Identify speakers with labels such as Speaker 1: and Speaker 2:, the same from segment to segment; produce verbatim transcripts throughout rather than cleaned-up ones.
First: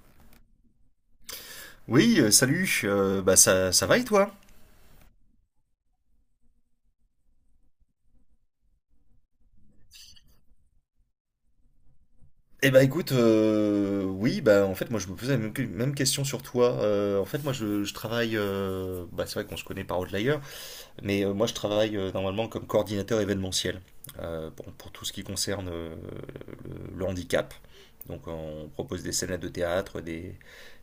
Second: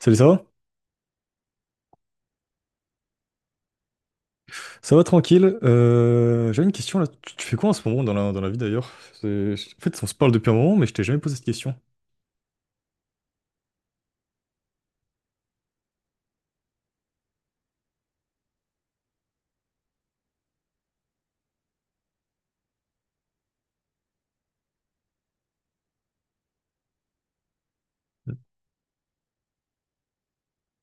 Speaker 1: Salut, ça va?
Speaker 2: Oui, euh, salut, euh, bah ça, ça va et toi?
Speaker 1: Ça va tranquille. Euh, j'avais une question là. Tu, tu fais quoi en ce moment dans la, dans la vie d'ailleurs? C'est- En fait, on se parle depuis un moment, mais je t'ai jamais posé cette question.
Speaker 2: Eh bah écoute, euh, oui, bah en fait moi je me posais la même, que- même question sur toi. Euh, en fait moi je, je travaille, euh, bah c'est vrai qu'on se connaît par Outlier, mais euh, moi je travaille euh, normalement comme coordinateur événementiel euh, pour, pour tout ce qui concerne euh, le, le handicap. Donc on propose des scènes de théâtre, des,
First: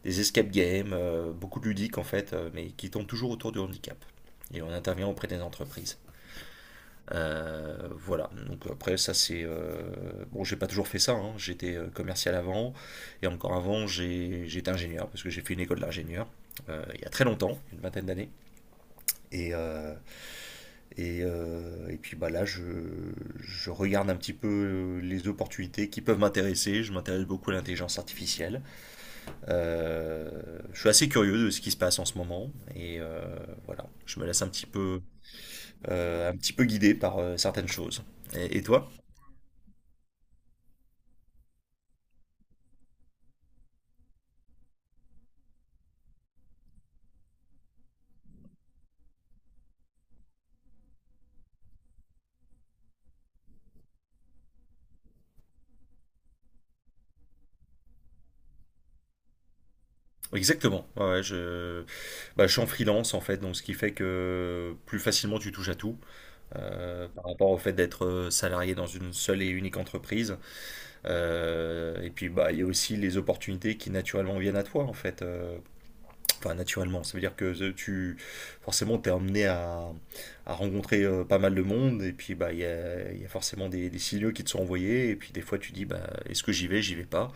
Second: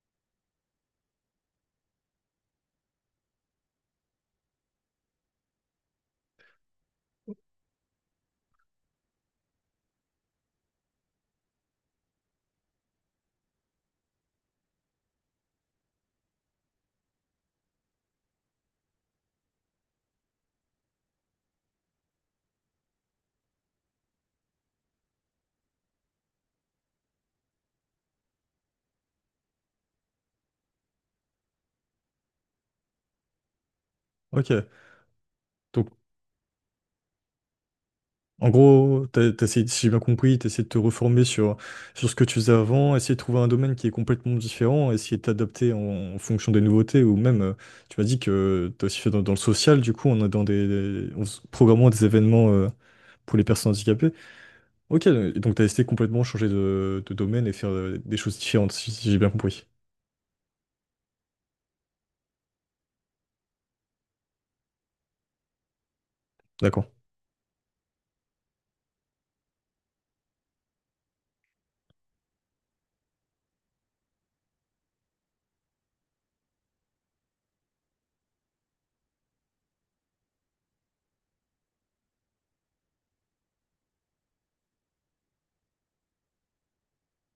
Speaker 2: des escape games, euh, beaucoup de ludiques en fait, euh, mais qui tournent toujours autour du handicap. Et on intervient auprès des entreprises. Euh, voilà, donc après ça c'est... euh, Bon, j'ai pas toujours fait ça, hein. J'étais euh, commercial avant, et encore avant j'ai- j'étais ingénieur, parce que j'ai fait une école d'ingénieur, euh, il y a très longtemps, une vingtaine d'années. Et, euh, et, euh, et puis bah là je, je regarde un petit peu euh, les opportunités qui peuvent m'intéresser, je m'intéresse beaucoup à l'intelligence artificielle. Euh, je suis assez curieux de ce qui se passe en ce moment, et euh, voilà, je me laisse un
Speaker 1: Ok.
Speaker 2: petit peu,
Speaker 1: Donc,
Speaker 2: euh, un petit peu guidé par euh, certaines choses.
Speaker 1: en
Speaker 2: et et toi?
Speaker 1: gros, t'as, t'as essayé, si j'ai bien compris, t'as essayé de te reformer sur, sur ce que tu faisais avant, essayer de trouver un domaine qui est complètement différent, essayer de t'adapter en, en fonction des nouveautés, ou même, euh, tu m'as dit que t'as aussi fait dans, dans le social, du coup, on a dans des, des- en s- programmant des événements euh, pour les personnes handicapées. Ok, donc t'as essayé complètement changer de, de domaine et faire euh, des choses différentes, si si j'ai bien compris.
Speaker 2: Exactement. Ouais, ouais, je... bah, je suis en freelance en fait, donc ce qui fait que plus facilement tu touches à tout
Speaker 1: D'accord,
Speaker 2: euh, par rapport au fait d'être euh, salarié dans une seule et unique entreprise. Euh, et puis bah il y a aussi les opportunités qui naturellement viennent à toi en fait. Euh, enfin naturellement, ça veut dire que euh, tu forcément t'es emmené à, à rencontrer euh, pas mal de monde et puis bah il y a, il y a forcément des, des signaux qui te sont envoyés et puis des fois tu dis bah est-ce que j'y vais, j'y vais pas.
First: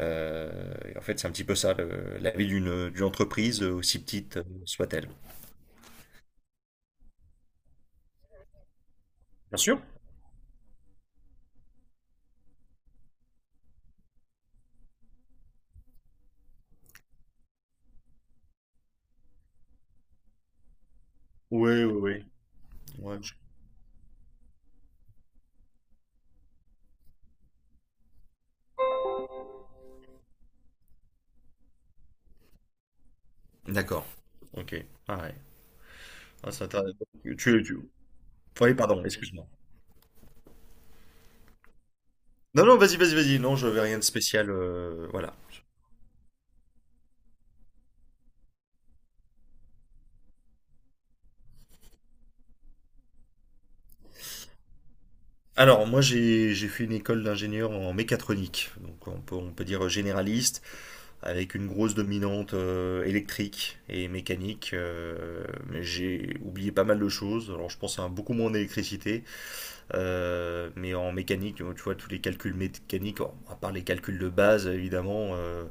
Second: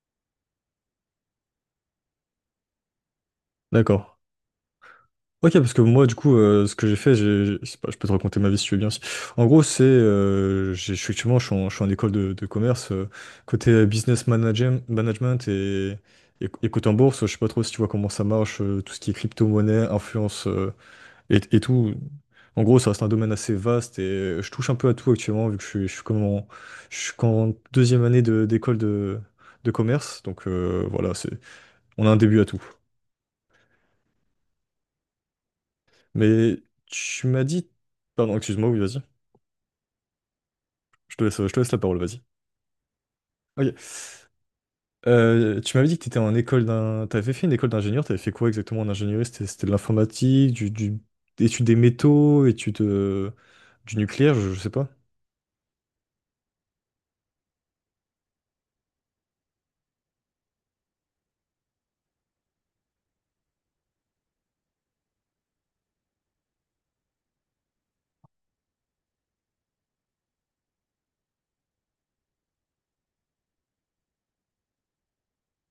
Speaker 2: Euh, et en fait, c'est un petit peu ça, le- la vie d'une d'une entreprise, euh, aussi
Speaker 1: d'accord.
Speaker 2: petite euh, soit-elle.
Speaker 1: Ok, parce que moi, du coup, euh, ce que j'ai fait, j'ai, j'ai- je pas, je peux te raconter ma vie si tu veux bien. Aussi. En
Speaker 2: Bien
Speaker 1: gros,
Speaker 2: sûr.
Speaker 1: c'est, euh, j'ai- je suis- effectivement, je suis en, je suis en école de, de commerce, euh, côté euh, business managem- management et, et, et côté en bourse, je sais pas trop si tu vois comment ça marche, euh, tout ce qui est crypto-monnaie, influence euh, et, et
Speaker 2: Oui, oui,
Speaker 1: tout.
Speaker 2: Ouais.
Speaker 1: En gros, ça reste
Speaker 2: oui.
Speaker 1: un
Speaker 2: Ouais.
Speaker 1: domaine assez vaste et euh, je touche un peu à tout actuellement, vu que je suis, je suis comme en, je suis qu'en deuxième année de, d'école de, de commerce, donc euh, voilà, c'est, on a un début à tout.
Speaker 2: D'accord. Ok. Ah ouais. Ah,
Speaker 1: Mais
Speaker 2: c'est intéressant.
Speaker 1: tu m'as
Speaker 2: Tu,
Speaker 1: dit...
Speaker 2: tu...
Speaker 1: Pardon, excuse-moi,
Speaker 2: Oui,
Speaker 1: oui, vas-y.
Speaker 2: pardon, excuse-moi.
Speaker 1: Je te laisse, je te laisse la parole, vas-y.
Speaker 2: Non, non, vas-y, vas-y, vas-y. Non, je
Speaker 1: Ok.
Speaker 2: veux rien de spécial. Euh, voilà.
Speaker 1: Euh, tu m'avais dit que tu étais en école d'un... T'avais fait une école d'ingénieur, t'avais fait quoi exactement en ingénierie? C'était, c'était de l'informatique, du, du... études des métaux, études euh, du nucléaire, je, je sais pas.
Speaker 2: Alors, moi, j'ai j'ai fait une école d'ingénieur en mécatronique. Donc, on peut, on peut dire généraliste, avec une grosse dominante euh, électrique et mécanique. euh, mais j'ai oublié pas mal de choses. Alors, je pense à beaucoup moins d'électricité. Euh, mais en mécanique, tu vois, tous les calculs mécaniques, à part les calculs de base, évidemment, euh,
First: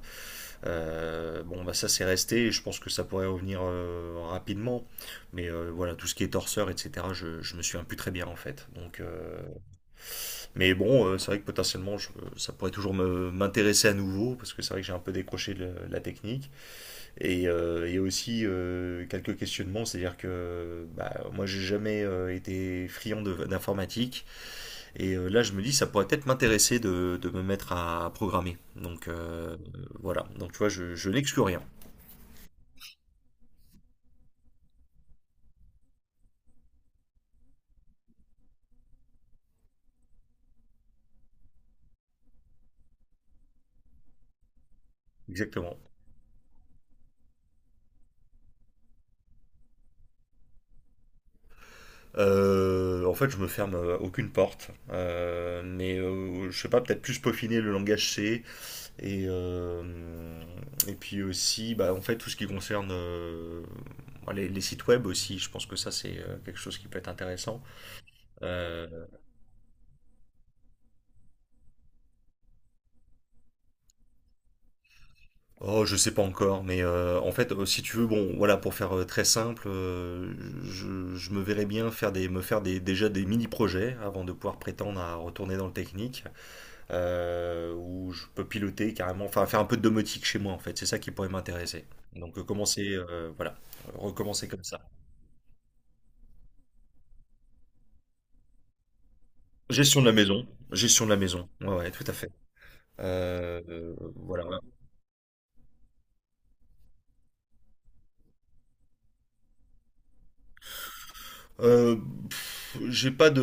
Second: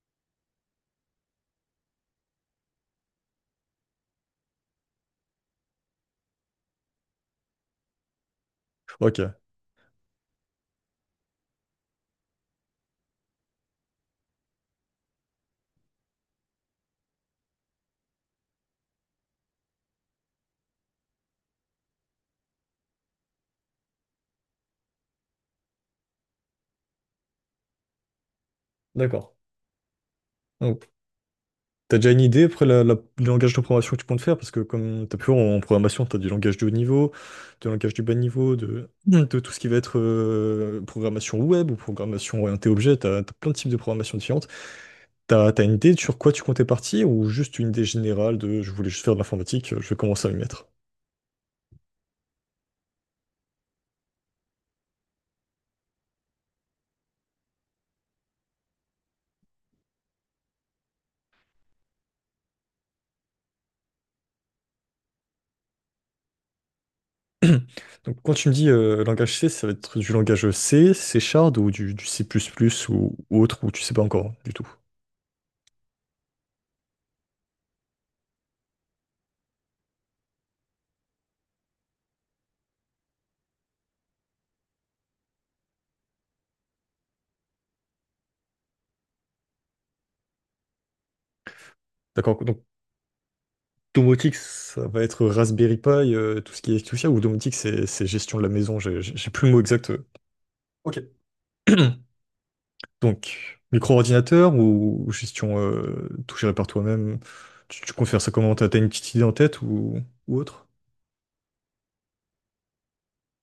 Speaker 2: euh, bon, bah ça c'est resté, et je pense que ça pourrait revenir euh, rapidement. Mais euh, voilà, tout ce qui est torseur, et cetera, je, je me souviens plus très bien en fait. Donc,
Speaker 1: Ok,
Speaker 2: euh, Mais bon, euh, c'est vrai que potentiellement, je- ça pourrait toujours me- m'intéresser à nouveau, parce que c'est vrai que j'ai un peu décroché de la technique. Et euh, il y a aussi euh, quelques questionnements, c'est-à-dire que bah, moi j'ai jamais euh, été friand de- d'informatique. Et euh, là, je me dis, ça pourrait peut-être m'intéresser de, de me mettre à, programmer. Donc
Speaker 1: d'accord.
Speaker 2: euh, voilà, donc tu vois, je, je n'exclus rien.
Speaker 1: T'as déjà une idée après la, la- le langage de programmation que tu comptes faire? Parce que comme t'as pu voir en programmation, t'as du langage de haut niveau, du langage du bas niveau, de, de tout ce qui va être euh, programmation web ou programmation orientée objet, t'as, t'as plein de types de programmation différentes. T'as, t'as une
Speaker 2: Exactement.
Speaker 1: idée sur quoi tu comptais partir ou juste une idée générale de je voulais juste faire de l'informatique, je vais commencer à m'y mettre.
Speaker 2: Euh, en fait, je me ferme euh, aucune porte, Euh, mais euh, je sais pas, peut-être plus peaufiner le langage C et euh, et puis aussi, bah, en fait, tout ce qui concerne euh, les, les sites web aussi. Je pense que ça c'est euh, quelque chose qui peut être intéressant.
Speaker 1: Donc, quand tu me dis
Speaker 2: Euh,
Speaker 1: euh, langage C, ça va être du langage C, C Shard ou du, du C++ ou, ou autre, ou tu sais pas encore du tout.
Speaker 2: Oh, je sais pas encore, mais euh, en fait, euh, si tu veux, bon, voilà, pour faire euh, très simple, euh, je, je me verrais bien faire des, me faire des, déjà des mini-projets avant de pouvoir prétendre à retourner dans le technique, euh, où je peux piloter carrément, enfin faire un peu de domotique chez moi, en fait, c'est ça qui pourrait m'intéresser. Donc
Speaker 1: D'accord.
Speaker 2: euh,
Speaker 1: Donc,
Speaker 2: commencer, euh, voilà,
Speaker 1: domotique,
Speaker 2: recommencer comme ça.
Speaker 1: ça va être Raspberry Pi, euh, tout ce qui est tout ça, ou domotique, c'est c'est gestion de la maison, j'ai j'ai- j'ai plus le mot exact.
Speaker 2: Gestion
Speaker 1: Euh.
Speaker 2: de la maison,
Speaker 1: Ok.
Speaker 2: gestion de la maison, ouais, ouais, tout à fait.
Speaker 1: Donc,
Speaker 2: Euh, euh, voilà,
Speaker 1: micro-ordinateur ou, ou gestion euh, tout géré par toi-même, tu, tu confères ça comment? T'as t'as une petite idée en tête ou, ou autre?
Speaker 2: Euh, pff, j'ai pas de,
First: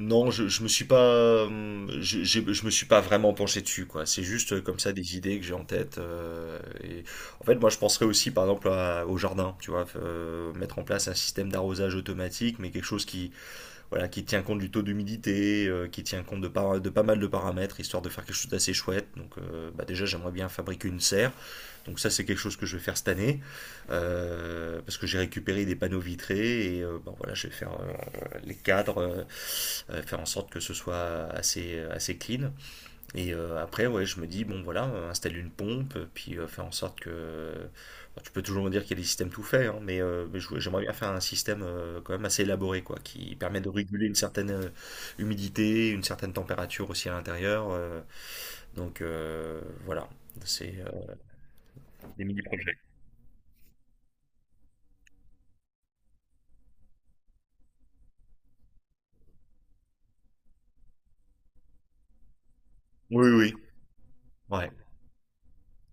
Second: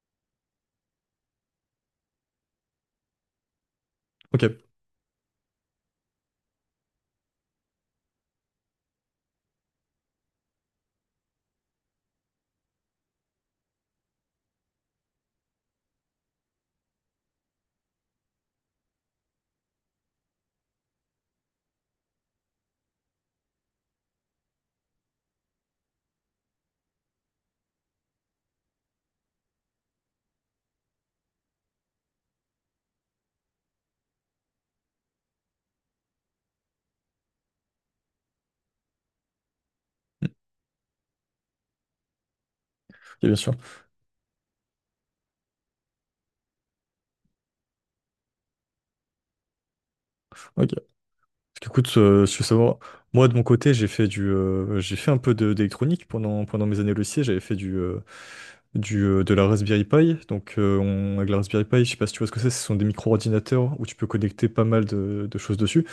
Speaker 2: non, je, je me suis pas, hum, je, j'ai- je me suis pas vraiment penché dessus, quoi. C'est
Speaker 1: Ok.
Speaker 2: juste euh,
Speaker 1: Ok,
Speaker 2: comme ça des idées que j'ai en tête. Euh, et en fait, moi, je penserais aussi, par exemple, à- au jardin, tu vois, euh, mettre en place un système d'arrosage automatique, mais quelque chose qui, voilà, qui tient compte du taux d'humidité, euh, qui tient compte de pas, de pas mal de paramètres, histoire de faire quelque chose d'assez chouette. Donc, euh, bah, déjà, j'aimerais bien fabriquer une serre. Donc ça, c'est quelque chose que je vais faire cette année, euh, parce que j'ai récupéré des panneaux vitrés, et euh, bon, voilà, je vais faire euh, les cadres, euh, euh, faire en sorte que ce soit assez, assez clean. Et euh, après, ouais, je me dis, bon, voilà, euh, installer une pompe, puis euh, faire en sorte que... Bon, tu peux toujours me dire qu'il y a des systèmes tout faits, hein, mais, euh, mais je- j'aimerais bien faire un système euh, quand même assez élaboré, quoi, qui
Speaker 1: bien sûr.
Speaker 2: permet de réguler une certaine euh, humidité, une certaine température aussi à l'intérieur. Euh, donc euh, voilà,
Speaker 1: Ok.
Speaker 2: c'est
Speaker 1: Parce
Speaker 2: euh,
Speaker 1: qu'écoute,
Speaker 2: des
Speaker 1: euh, je veux savoir,
Speaker 2: mini-projets.
Speaker 1: moi de mon côté, j'ai fait du, euh, j'ai fait un peu de- d'électronique pendant, pendant mes années au lycée. J'avais fait du, euh, du, euh, de la Raspberry Pi. Donc, euh, on, avec la Raspberry Pi, je sais pas si tu vois ce que c'est, ce sont des
Speaker 2: Oui, oui.
Speaker 1: micro-ordinateurs où tu peux connecter pas
Speaker 2: Ouais,
Speaker 1: mal de, de choses dessus.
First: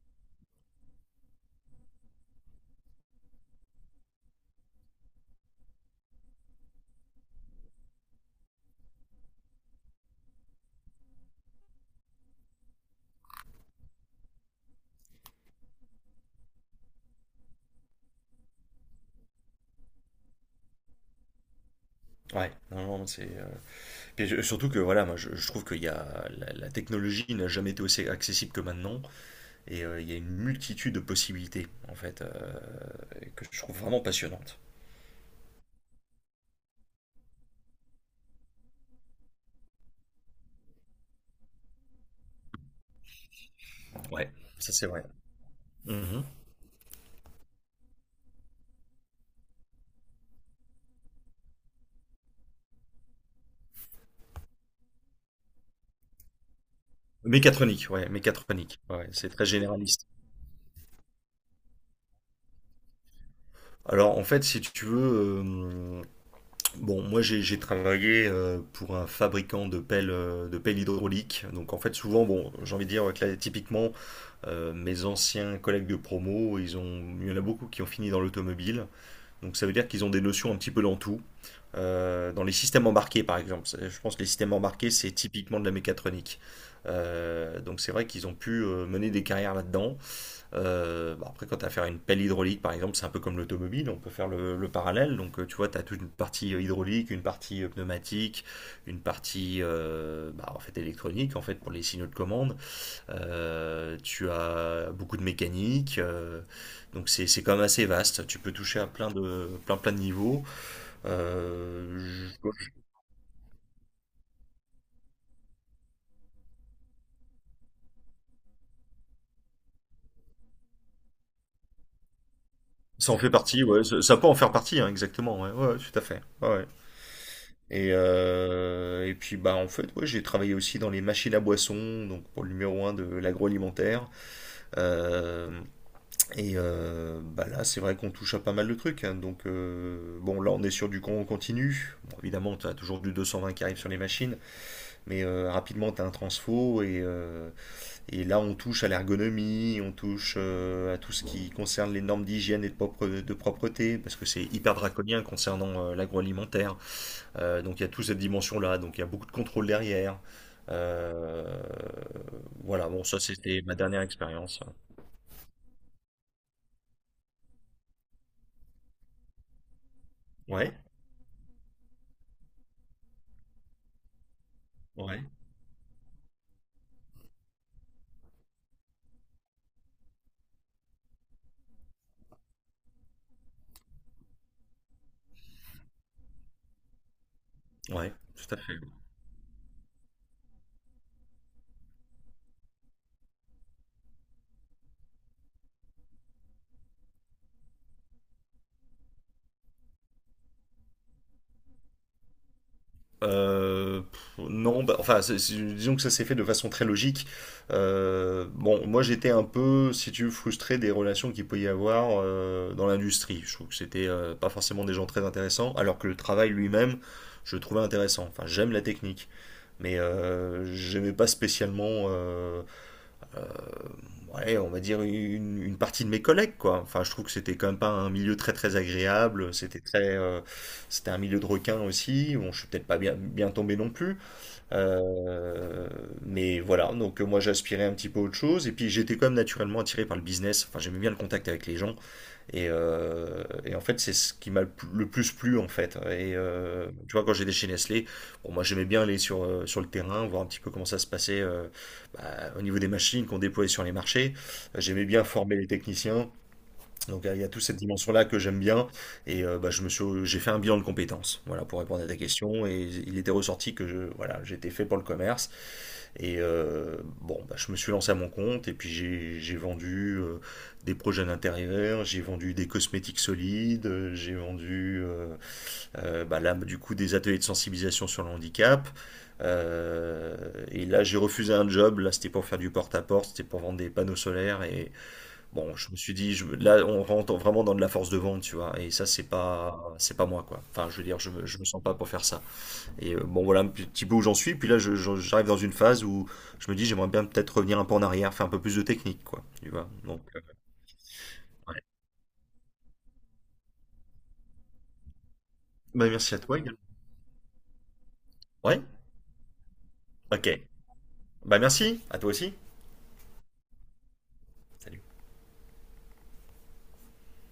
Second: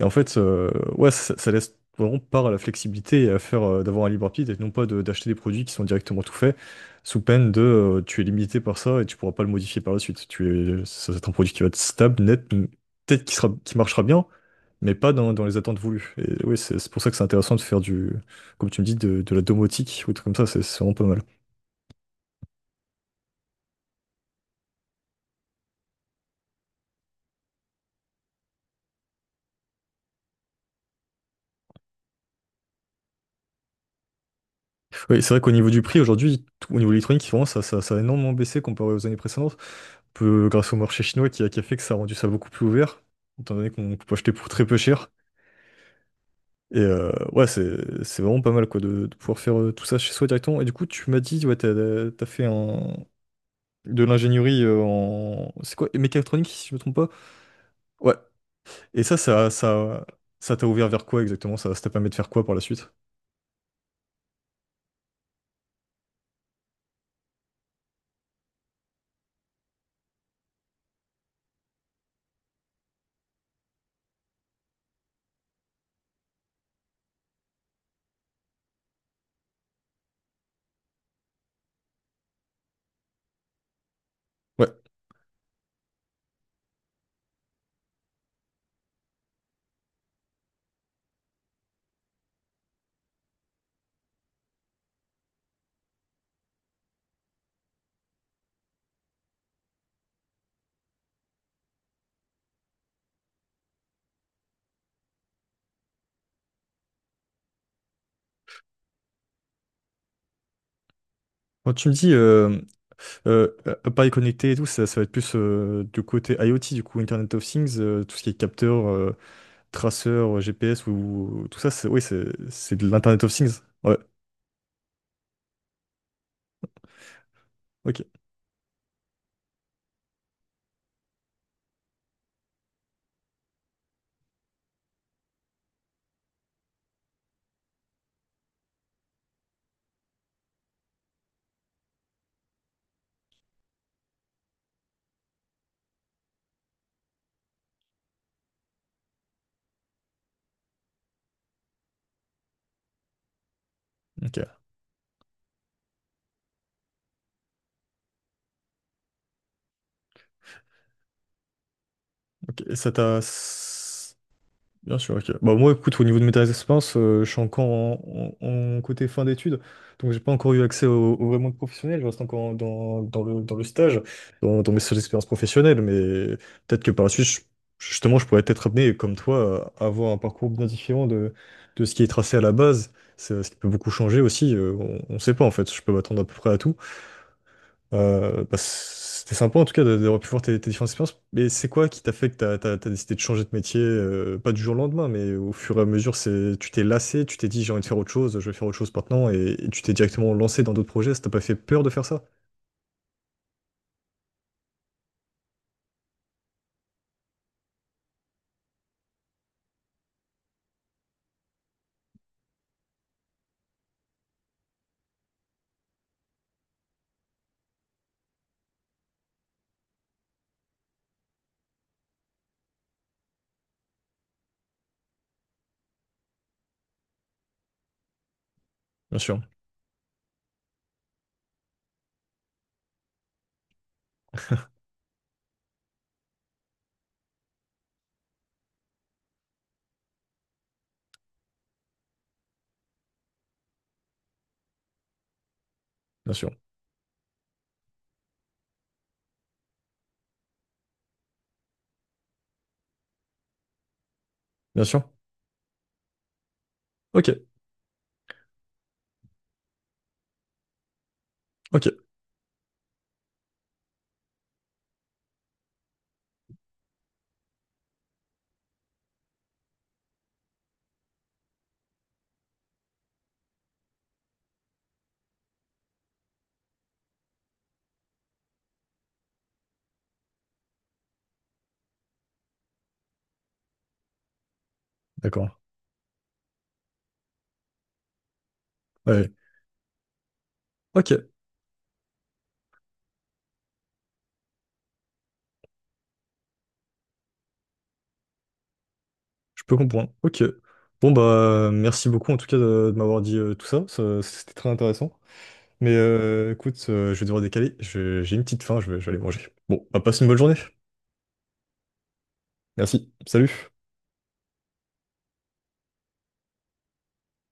Speaker 1: Et en fait, euh, ouais, ça, ça laisse vraiment part à la flexibilité et à faire euh, d'avoir un libre arbitre et non pas de- d'acheter des produits qui sont directement tout faits sous peine de euh, tu es limité par ça et tu pourras pas le modifier par la suite. Tu es, ça va être un produit qui va être stable, net, peut-être qui sera, qui marchera bien, mais pas dans, dans les attentes voulues. Et oui, c'est c'est pour ça que c'est intéressant de faire du, comme tu me dis, de, de la domotique ou des trucs comme ça, c'est c'est vraiment pas mal.
Speaker 2: ouais, non, non, c'est. Euh, puis je- surtout que voilà, moi je, je trouve qu'il y a la, la technologie n'a jamais été aussi accessible que maintenant, et euh, il y a une multitude de possibilités en fait euh, que je trouve vraiment passionnante.
Speaker 1: Oui, c'est vrai qu'au niveau du prix, aujourd'hui, tout- au niveau électronique, vraiment, ça, ça, ça a énormément baissé comparé aux années précédentes, peu, grâce au marché chinois qui a, qui a fait que ça a rendu ça beaucoup plus ouvert, étant donné qu'on peut
Speaker 2: Ouais,
Speaker 1: acheter pour très
Speaker 2: ça
Speaker 1: peu
Speaker 2: c'est vrai.
Speaker 1: cher.
Speaker 2: Mhm.
Speaker 1: Et euh, ouais, c'est c'est vraiment pas mal quoi, de, de pouvoir faire euh, tout ça chez soi directement. Et du coup, tu m'as dit, ouais, t'as, t'as fait un, de l'ingénierie euh, en... C'est quoi? Mécatronique, si je me trompe pas?
Speaker 2: Mécatronique, ouais,
Speaker 1: Ouais.
Speaker 2: mécatronique,
Speaker 1: Et
Speaker 2: ouais,
Speaker 1: ça,
Speaker 2: c'est très
Speaker 1: ça, ça,
Speaker 2: généraliste.
Speaker 1: ça t'a ouvert vers quoi exactement? Ça, ça t'a permis de faire quoi par la suite?
Speaker 2: Alors en fait, si tu veux, euh, bon, moi j'ai j'ai travaillé euh, pour un fabricant de pelles, euh, de pelles hydrauliques, donc en fait souvent, bon, j'ai envie de dire que typiquement Euh, mes anciens collègues de promo, ils ont, il y en a beaucoup qui ont fini dans l'automobile. Donc ça veut dire qu'ils ont des notions un petit peu dans tout. Euh, dans les systèmes embarqués, par exemple. C'est- Je pense que les systèmes
Speaker 1: Ouais.
Speaker 2: embarqués, c'est typiquement de la mécatronique. Euh, donc c'est vrai qu'ils ont pu euh, mener des carrières là-dedans. Euh, bah, après, quand tu as à faire une pelle hydraulique, par exemple, c'est un peu comme l'automobile, on peut faire le, le parallèle. Donc euh, tu vois, tu as toute une partie euh, hydraulique, une partie euh, pneumatique, une partie euh, bah, en fait électronique, en fait pour les signaux de commande. Euh, tu as beaucoup de mécanique, euh, donc c'est c'est quand même assez vaste. Tu peux toucher à plein de plein plein de niveaux.
Speaker 1: Quand tu me
Speaker 2: Euh,
Speaker 1: dis
Speaker 2: je-
Speaker 1: euh, euh, appareil connecté et tout, ça, ça va être plus euh, du côté IoT, du coup Internet of Things, euh, tout ce qui est capteur, euh, traceur, G P S ou tout ça, c'est oui, c'est c'est de
Speaker 2: Ça en
Speaker 1: l'Internet
Speaker 2: fait
Speaker 1: of Things.
Speaker 2: partie, ouais.
Speaker 1: Ouais.
Speaker 2: Ça, ça peut en faire partie, hein, exactement. Ouais, ouais, ouais, tout à fait. Ouais. ouais. Et
Speaker 1: Ok.
Speaker 2: euh, et puis bah en fait, ouais, j'ai travaillé aussi dans les machines à boissons, donc pour le numéro un de l'agroalimentaire. Euh, et euh, bah là, c'est vrai qu'on touche à pas mal de trucs. hein. Donc euh, bon, là, on est sur du con continu. Bon, évidemment, tu as toujours du deux cent vingt qui arrive sur les machines. Mais euh, rapidement, tu as un transfo et, euh, et là, on touche à l'ergonomie, on touche euh, à tout ce qui concerne les normes d'hygiène et de, propre- de propreté, parce que c'est
Speaker 1: Ok.
Speaker 2: hyper draconien concernant euh, l'agroalimentaire. Euh, donc il y a toute cette dimension-là, donc il y a beaucoup de contrôle derrière. Euh,
Speaker 1: Ok. Et
Speaker 2: voilà,
Speaker 1: ça
Speaker 2: bon,
Speaker 1: t'a
Speaker 2: ça c'était ma dernière expérience.
Speaker 1: bien sûr, ok. Bah, moi, écoute, au niveau de mes expériences, euh, je suis encore en, en- en côté fin d'études, donc j'ai pas encore eu
Speaker 2: Ouais,
Speaker 1: accès au, au vrai monde professionnel, je reste encore en- dans, dans le, dans le stage, dans, dans mes seules
Speaker 2: ouais,
Speaker 1: expériences professionnelles, mais peut-être que par la suite, je- justement, je pourrais être amené, comme toi, à avoir un parcours bien différent de, de ce qui est tracé à la base, C'est- ce qui peut beaucoup changer aussi, euh, on, on sait pas en fait, je peux m'attendre à peu près à tout,
Speaker 2: ouais,
Speaker 1: euh,
Speaker 2: tout
Speaker 1: bah,
Speaker 2: à fait.
Speaker 1: c'était sympa en tout cas de- d'avoir pu voir tes, tes différentes expériences. Mais c'est quoi qui t'a fait que t'as, t'as- t'as décidé de changer de métier, euh, pas du jour au lendemain, mais au fur et à mesure, c'est, tu t'es lassé, tu t'es dit j'ai envie de faire autre chose, je vais faire autre chose maintenant, et, et tu t'es directement lancé dans d'autres projets. Ça t'a pas fait peur de faire ça?
Speaker 2: Euh, non, bah, enfin, c'est- c'est- disons que ça s'est fait de façon très logique. Euh, bon, moi j'étais un peu, si tu veux, frustré des relations qu'il peut y avoir euh, dans l'industrie. Je trouve que c'était euh, pas forcément des gens très intéressants, alors que le travail lui-même, je le trouvais intéressant. Enfin, j'aime la technique, mais euh, j'aimais pas spécialement, euh, ouais, on va dire une, une partie de mes collègues, quoi. Enfin, je trouve que c'était quand même pas un milieu très très
Speaker 1: Bien sûr,
Speaker 2: agréable. C'était très, euh, c'était un milieu de requins aussi. Bon, je suis peut-être pas bien, bien tombé non plus. Euh, mais voilà, donc euh, moi j'aspirais un petit peu à autre chose, et puis j'étais quand même naturellement attiré par le business, enfin j'aimais bien le contact avec les gens, et, euh, et en fait c'est ce qui m'a le pl- le plus plu en fait.
Speaker 1: bien
Speaker 2: Et
Speaker 1: sûr,
Speaker 2: euh, tu vois, quand j'étais chez Nestlé, bon, moi j'aimais bien aller sur, euh, sur le terrain, voir un petit peu comment ça se passait euh, bah, au niveau des machines qu'on déployait sur les marchés,
Speaker 1: bien sûr.
Speaker 2: j'aimais bien former les techniciens, donc
Speaker 1: Ok,
Speaker 2: euh, il y a toute cette dimension-là que j'aime bien et euh, bah, je me suis, j'ai fait un bilan de compétences, voilà, pour
Speaker 1: ok,
Speaker 2: répondre à ta question et il était ressorti que je, voilà, j'étais fait pour le commerce et euh, bon, bah, je me suis lancé à mon compte et puis j'ai, j'ai vendu euh, des projets d'intérieur, j'ai vendu des cosmétiques solides, euh, j'ai vendu euh, euh, bah, là du coup des ateliers de sensibilisation sur le handicap. Euh, et là, j'ai refusé un job. Là, c'était pour faire du porte-à-porte, c'était pour vendre des panneaux solaires. Et,
Speaker 1: d'accord.
Speaker 2: Bon, je me suis dit, je, là, on rentre vraiment dans de la force de vente, tu vois, et ça, c'est
Speaker 1: Ouais.
Speaker 2: pas, c'est pas moi, quoi. Enfin, je veux dire, je
Speaker 1: Ok.
Speaker 2: me, je me sens pas pour faire ça. Et euh, bon, voilà un petit peu où j'en suis, puis là, je- je- j'arrive dans une phase où je me dis, j'aimerais bien peut-être revenir un peu en arrière, faire un peu plus de technique, quoi,
Speaker 1: Je
Speaker 2: tu
Speaker 1: peux
Speaker 2: vois.
Speaker 1: comprendre.
Speaker 2: Donc, euh,
Speaker 1: Ok. Bon, bah,
Speaker 2: ouais.
Speaker 1: merci beaucoup en tout cas de, de m'avoir dit euh, tout ça. Ça- C'était très intéressant. Mais
Speaker 2: Bah, merci à
Speaker 1: euh,
Speaker 2: toi, également.
Speaker 1: écoute, euh, je vais devoir décaler. Je- j'ai une petite faim,
Speaker 2: Ouais?
Speaker 1: je vais, je vais aller manger. Bon, bah, passe une bonne
Speaker 2: Ok.
Speaker 1: journée.
Speaker 2: Bah, merci, à toi aussi.
Speaker 1: Merci. Salut.
Speaker 2: Salut.